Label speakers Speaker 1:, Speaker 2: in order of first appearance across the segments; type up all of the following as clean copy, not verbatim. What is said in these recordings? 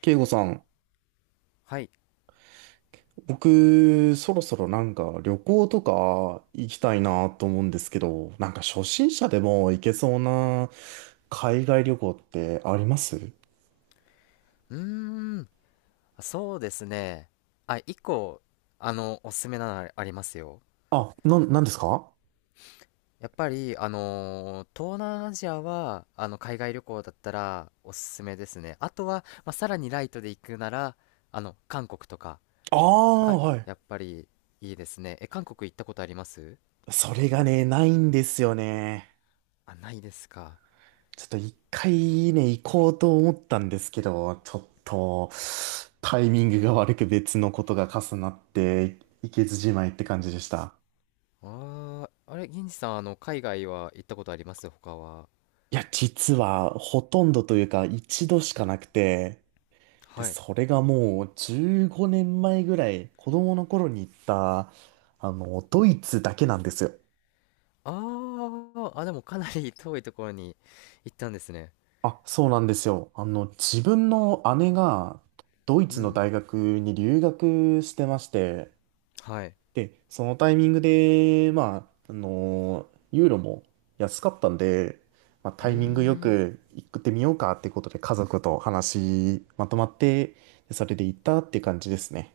Speaker 1: 慶吾さん、
Speaker 2: はい。
Speaker 1: 僕、そろそろなんか旅行とか行きたいなと思うんですけど、なんか初心者でも行けそうな海外旅行ってあります？
Speaker 2: うーん、そうですね。あ、一個、おすすめなのありますよ。
Speaker 1: あ、な、なんですか？
Speaker 2: やっぱり、東南アジアは、海外旅行だったらおすすめですね。あとは、まあ、さらにライトで行くなら、韓国とか
Speaker 1: ああー、
Speaker 2: は
Speaker 1: はい。
Speaker 2: やっぱりいいですね。え、韓国行ったことあります？
Speaker 1: それがね、ないんですよね。
Speaker 2: あ、ないですか。
Speaker 1: ちょっと一回ね、行こうと思ったんですけど、ちょっとタイミングが悪く別のことが重なって、行けずじまいって感じでした。
Speaker 2: あああれ、銀次さん、海外は行ったことあります？他は？
Speaker 1: いや、実はほとんどというか一度しかなくて、で、
Speaker 2: はい。
Speaker 1: それがもう15年前ぐらい子供の頃に行った、ドイツだけなんですよ。
Speaker 2: あー、あ、でもかなり遠いところに行ったんですね。
Speaker 1: あ、そうなんですよ。あの、自分の姉がドイ
Speaker 2: う
Speaker 1: ツの
Speaker 2: ん、
Speaker 1: 大学に留学してまして、
Speaker 2: はい。
Speaker 1: で、そのタイミングで、ユーロも安かったんで、まあ、
Speaker 2: う
Speaker 1: タ
Speaker 2: ー
Speaker 1: イミングよ
Speaker 2: ん。
Speaker 1: く行ってみようかってことで家族と話まとまって、でそれで行ったって感じですね。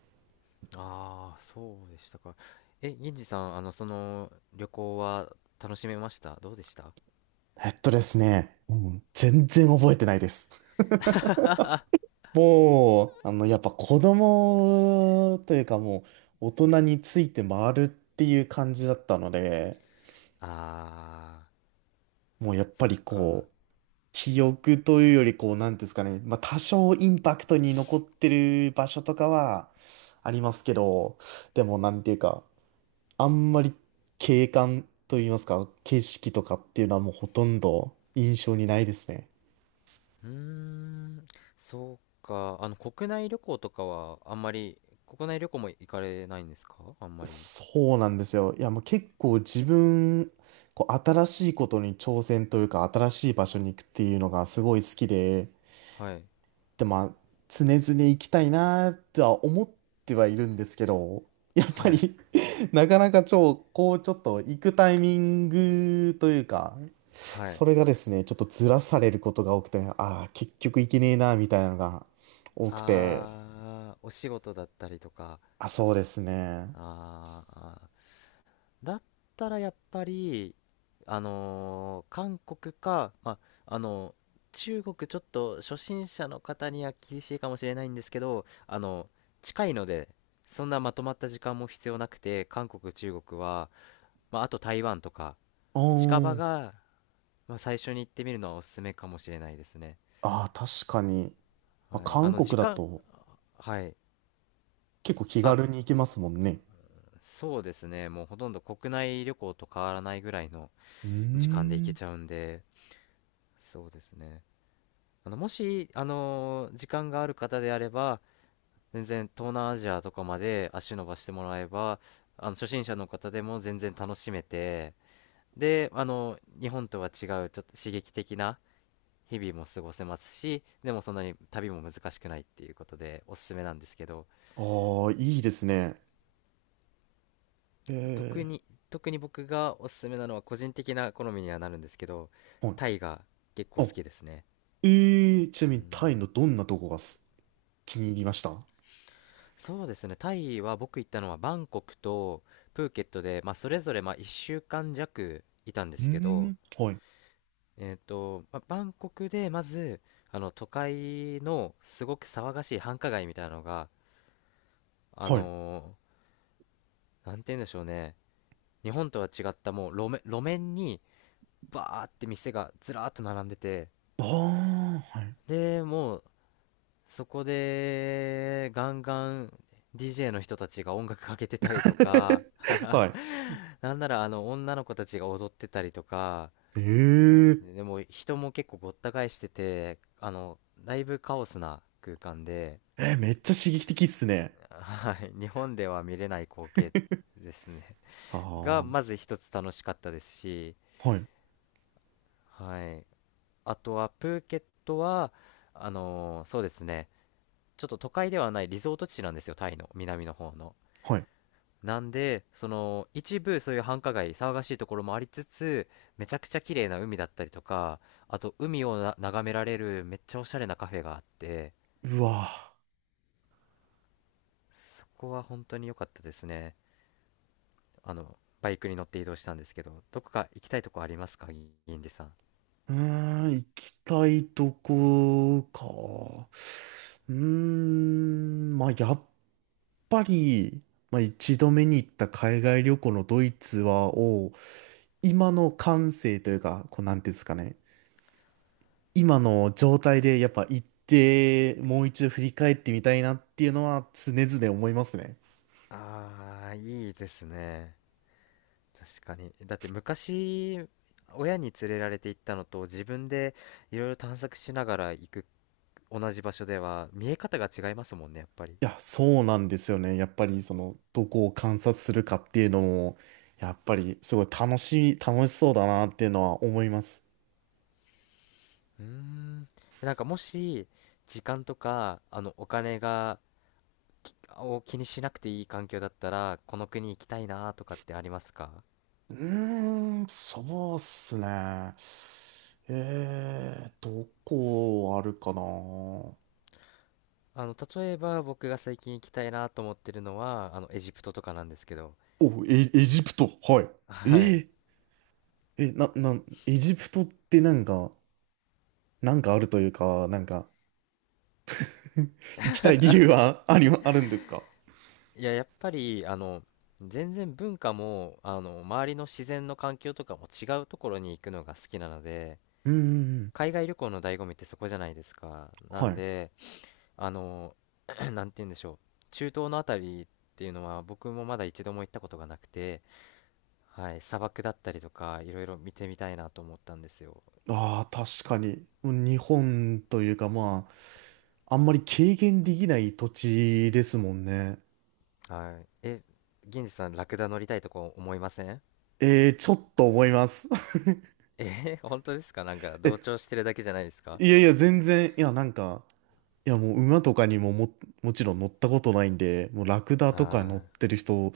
Speaker 2: ああ、そうでしたか。え、銀次さん、旅行は楽しめました？どうでした？
Speaker 1: うん、全然覚えてないです。もう、あの、やっぱ子供というかもう大人について回るっていう感じだったので、
Speaker 2: ああ
Speaker 1: も
Speaker 2: ー、
Speaker 1: うやっぱ
Speaker 2: そっ
Speaker 1: り
Speaker 2: か。
Speaker 1: こう、記憶というより、こう、なんていうんですかね、まあ、多少インパクトに残ってる場所とかはありますけど、でも、なんていうか、あんまり景観といいますか、景色とかっていうのはもうほとんど印象にないですね。
Speaker 2: うーん、そうか。国内旅行とかは、あんまり、国内旅行も行かれないんですか、あんまり。
Speaker 1: そうなんですよ。いや、もう結構自分、こう、新しいことに挑戦というか、新しい場所に行くっていうのがすごい好きで、
Speaker 2: はい。
Speaker 1: で、まあ、常々行きたいなとは思ってはいるんですけど、やっぱ
Speaker 2: はい。
Speaker 1: り なかなか超、こう、ちょっと行くタイミングというか、
Speaker 2: はい。
Speaker 1: それがですね、ちょっとずらされることが多くて、ああ、結局行けねえな、みたいなのが多くて、
Speaker 2: ああ、お仕事だったりとか。
Speaker 1: あ、そうですね。
Speaker 2: ああ、だったらやっぱり、韓国か、まあ、中国ちょっと初心者の方には厳しいかもしれないんですけど、近いので、そんなまとまった時間も必要なくて、韓国、中国は、まあ、あと台湾とか、
Speaker 1: う
Speaker 2: 近場
Speaker 1: ーん。
Speaker 2: が、まあ、最初に行ってみるのはおすすめかもしれないですね。
Speaker 1: ああ、確かに。まあ、
Speaker 2: はい。
Speaker 1: 韓
Speaker 2: 時
Speaker 1: 国だ
Speaker 2: 間、
Speaker 1: と
Speaker 2: はい。
Speaker 1: 結構気
Speaker 2: あ、
Speaker 1: 軽に行けますもんね。
Speaker 2: そうですね。もうほとんど国内旅行と変わらないぐらいの
Speaker 1: うー
Speaker 2: 時間で行け
Speaker 1: ん。
Speaker 2: ちゃうんで、そうですね。もし、時間がある方であれば、全然東南アジアとかまで足伸ばしてもらえば、初心者の方でも全然楽しめて、で、日本とは違う、ちょっと刺激的な日々も過ごせますし、でもそんなに旅も難しくないっていうことで、おすすめなんですけど、
Speaker 1: ああ、いいですね。
Speaker 2: 特
Speaker 1: え
Speaker 2: に、特に僕がおすすめなのは個人的な好みにはなるんですけど、
Speaker 1: え。は
Speaker 2: タイが結構
Speaker 1: い。
Speaker 2: 好きですね。
Speaker 1: ええーちな
Speaker 2: う
Speaker 1: みにタイの
Speaker 2: ん。
Speaker 1: どんなとこがす気に入りました？は
Speaker 2: そうですね。タイは僕行ったのはバンコクとプーケットで、まあ、それぞれまあ1週間弱いたんで
Speaker 1: うー
Speaker 2: すけど、
Speaker 1: ん。はい。
Speaker 2: まあ、バンコクでまず都会のすごく騒がしい繁華街みたいなのが、あ
Speaker 1: はい。
Speaker 2: のなんて言うんでしょうね。日本とは違ったもう路面にバーって店がずらーっと並んでて、
Speaker 1: ああ、はい。
Speaker 2: で、もうそこでガンガン DJ の人たちが音楽かけてたりとか、
Speaker 1: はい。
Speaker 2: なんならあの女の子たちが踊ってたりとか、
Speaker 1: え
Speaker 2: でも人も結構ごった返してて、だいぶカオスな空間で、
Speaker 1: ええー、めっちゃ刺激的っすね。
Speaker 2: はい、日本では見れない光景ですね。
Speaker 1: ああ、
Speaker 2: が、
Speaker 1: は
Speaker 2: まず一つ楽しかったですし、
Speaker 1: い。
Speaker 2: はい。あとはプーケットは、そうですね、ちょっと都会ではないリゾート地なんですよ、タイの南の方の。
Speaker 1: はい。
Speaker 2: なんで、一部そういう繁華街、騒がしいところもありつつ、めちゃくちゃ綺麗な海だったりとか、あと海を眺められるめっちゃおしゃれなカフェがあって、
Speaker 1: うわ。
Speaker 2: そこは本当に良かったですね。バイクに乗って移動したんですけど、どこか行きたいとこありますか、銀次さん。
Speaker 1: うーん、行きたいとこか。うーん、まあ、やっぱり、まあ、一度目に行った海外旅行のドイツは、を、今の感性というか、こう、なんていうんですかね。今の状態でやっぱ行って、もう一度振り返ってみたいなっていうのは常々思いますね。
Speaker 2: ああ、いいですね。確かに。だって昔、親に連れられて行ったのと、自分でいろいろ探索しながら行く同じ場所では、見え方が違いますもんね、やっぱり。
Speaker 1: いや、そうなんですよね。やっぱりその、どこを観察するかっていうのも、やっぱりすごい楽しい、楽しそうだなっていうのは思います。
Speaker 2: うーん。なんかもし、時間とか、お金が、気にしなくていい環境だったら、この国行きたいなとかってありますか？
Speaker 1: うーん、そうっすね。えー、どこあるかな。お、
Speaker 2: 例えば僕が最近行きたいなと思ってるのは、エジプトとかなんですけど。
Speaker 1: エ、エジプト。はい。
Speaker 2: はい。
Speaker 1: えー、え、な、な、エジプトってなんか、なんかあるというか、なんか、行きたい理由はあり、あるんですか？
Speaker 2: いや、やっぱり、全然文化も、周りの自然の環境とかも違うところに行くのが好きなので、
Speaker 1: うんうんうん。
Speaker 2: 海外旅行の醍醐味ってそこじゃないですか。な
Speaker 1: は
Speaker 2: ん
Speaker 1: い。
Speaker 2: で、あの、なんて言うんでしょう、中東のあたりっていうのは僕もまだ一度も行ったことがなくて、はい、砂漠だったりとかいろいろ見てみたいなと思ったんですよ。
Speaker 1: ああ、確かに。日本というか、まあ、あんまり軽減できない土地ですもんね。
Speaker 2: はい、銀次さんラクダ乗りたいとこ思いません？
Speaker 1: えー、ちょっと思います。
Speaker 2: 本当ですか？ なんか同
Speaker 1: え、
Speaker 2: 調してるだけじゃないですか？
Speaker 1: いやいや、全然、いや、なんか、いや、もう馬とかにもも、もちろん乗ったことないんで、もうラクダとか
Speaker 2: あ
Speaker 1: 乗ってる人、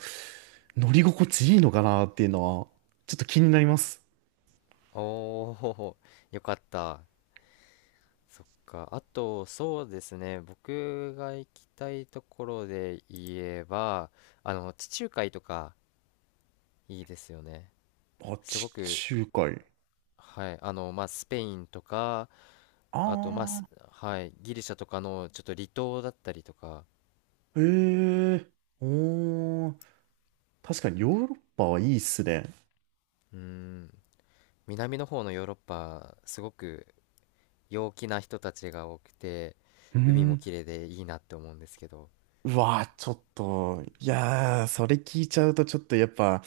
Speaker 1: 乗り心地いいのかなっていうのは、ちょっと気になります。
Speaker 2: あ、おお、よかった。そっか。あと、そうですね、僕が行きたいところで言えば、地中海とかいいですよね、
Speaker 1: あ、
Speaker 2: すご
Speaker 1: 地
Speaker 2: く。
Speaker 1: 中海。
Speaker 2: はい、まあ、スペインとか、
Speaker 1: あ
Speaker 2: あと、まあ、
Speaker 1: あ。
Speaker 2: はい、ギリシャとかのちょっと離島だったりとか、
Speaker 1: へえ、おー、確かにヨーロッパはいいっすね。
Speaker 2: うん、南の方のヨーロッパ、すごく陽気な人たちが多くて、
Speaker 1: う
Speaker 2: 海も
Speaker 1: ん。
Speaker 2: 綺麗でいいなって思うんですけど。
Speaker 1: うわー、ちょっと、いやー、それ聞いちゃうとちょっとやっぱ、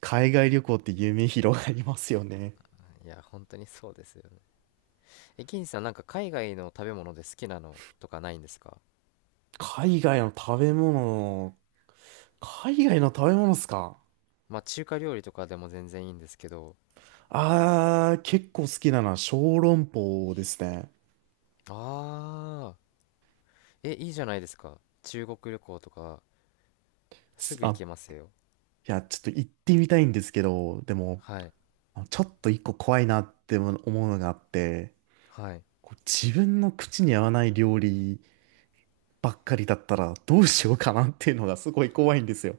Speaker 1: 海外旅行って夢広がりますよね。
Speaker 2: いや、本当にそうですよね。え、銀さん、なんか海外の食べ物で好きなのとかないんですか？
Speaker 1: 海外の食べ物、海外の食べ物っすか？
Speaker 2: まあ、中華料理とかでも全然いいんですけど、
Speaker 1: あー、結構好きなのは小籠包ですね。
Speaker 2: ああ、え、いいじゃないですか。中国旅行とか、す
Speaker 1: す
Speaker 2: ぐ行
Speaker 1: あ、
Speaker 2: けますよ。
Speaker 1: いや、ちょっと行ってみたいんですけど、でも、
Speaker 2: はい、
Speaker 1: ちょっと一個怖いなって思うのがあって、
Speaker 2: はい。
Speaker 1: こう自分の口に合わない料理ばっかりだったらどうしようかなっていうのがすごい怖いんですよ。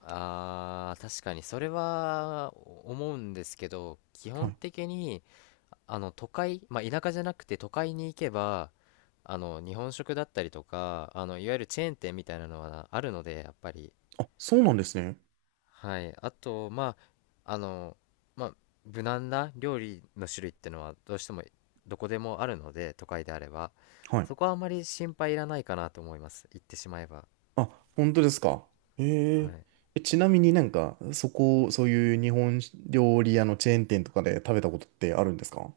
Speaker 2: あー、確かにそれは思うんですけど、基
Speaker 1: は
Speaker 2: 本
Speaker 1: い。
Speaker 2: 的に都会、まあ、田舎じゃなくて都会に行けば、日本食だったりとか、いわゆるチェーン店みたいなのはあるので、やっぱり。
Speaker 1: あ、そうなんですね。
Speaker 2: はい、あと、まあ、まあ、無難な料理の種類ってのはどうしてもどこでもあるので、都会であれば
Speaker 1: はい。
Speaker 2: そこはあまり心配いらないかなと思います、行ってしまえば。
Speaker 1: あ、本当ですか。へ
Speaker 2: は
Speaker 1: え
Speaker 2: い。
Speaker 1: え、ちなみになんか、そこ、そういう日本料理屋のチェーン店とかで食べたことってあるんですか？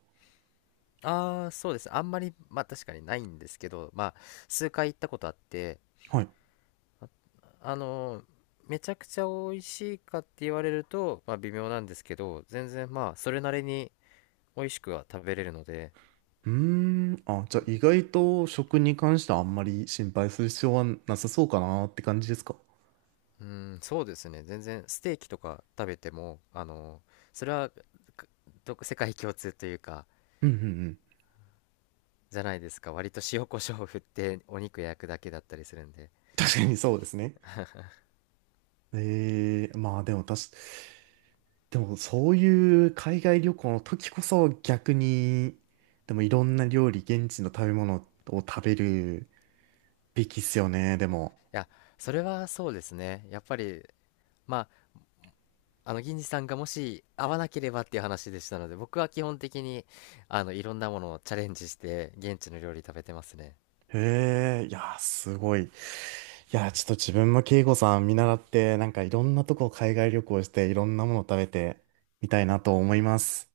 Speaker 2: ああ、そうです。あんまり、まあ確かにないんですけど、まあ数回行ったことあって、
Speaker 1: はい。
Speaker 2: あのーめちゃくちゃ美味しいかって言われると、まあ微妙なんですけど、全然まあそれなりに美味しくは食べれるので、
Speaker 1: うーん。あ、じゃあ意外と食に関してはあんまり心配する必要はなさそうかなって感じですか？
Speaker 2: うん、そうですね。全然ステーキとか食べても、それはか世界共通というか、
Speaker 1: うんうんうん。
Speaker 2: じゃないですか。割と塩コショウを振ってお肉焼くだけだったりするんで。
Speaker 1: 確かにそうですね。ええ、まあでも確か、でもそういう海外旅行の時こそ逆に、でもいろんな料理、現地の食べ物を食べるべきっすよね、で
Speaker 2: い
Speaker 1: も。
Speaker 2: や、それはそうですね。やっぱり、まあ銀次さんがもし合わなければっていう話でしたので、僕は基本的にいろんなものをチャレンジして現地の料理食べてますね。
Speaker 1: へえ、いや、すごい。いや、ちょっと自分も慶吾さん見習って、なんかいろんなとこ海外旅行して、いろんなもの食べてみたいなと思います。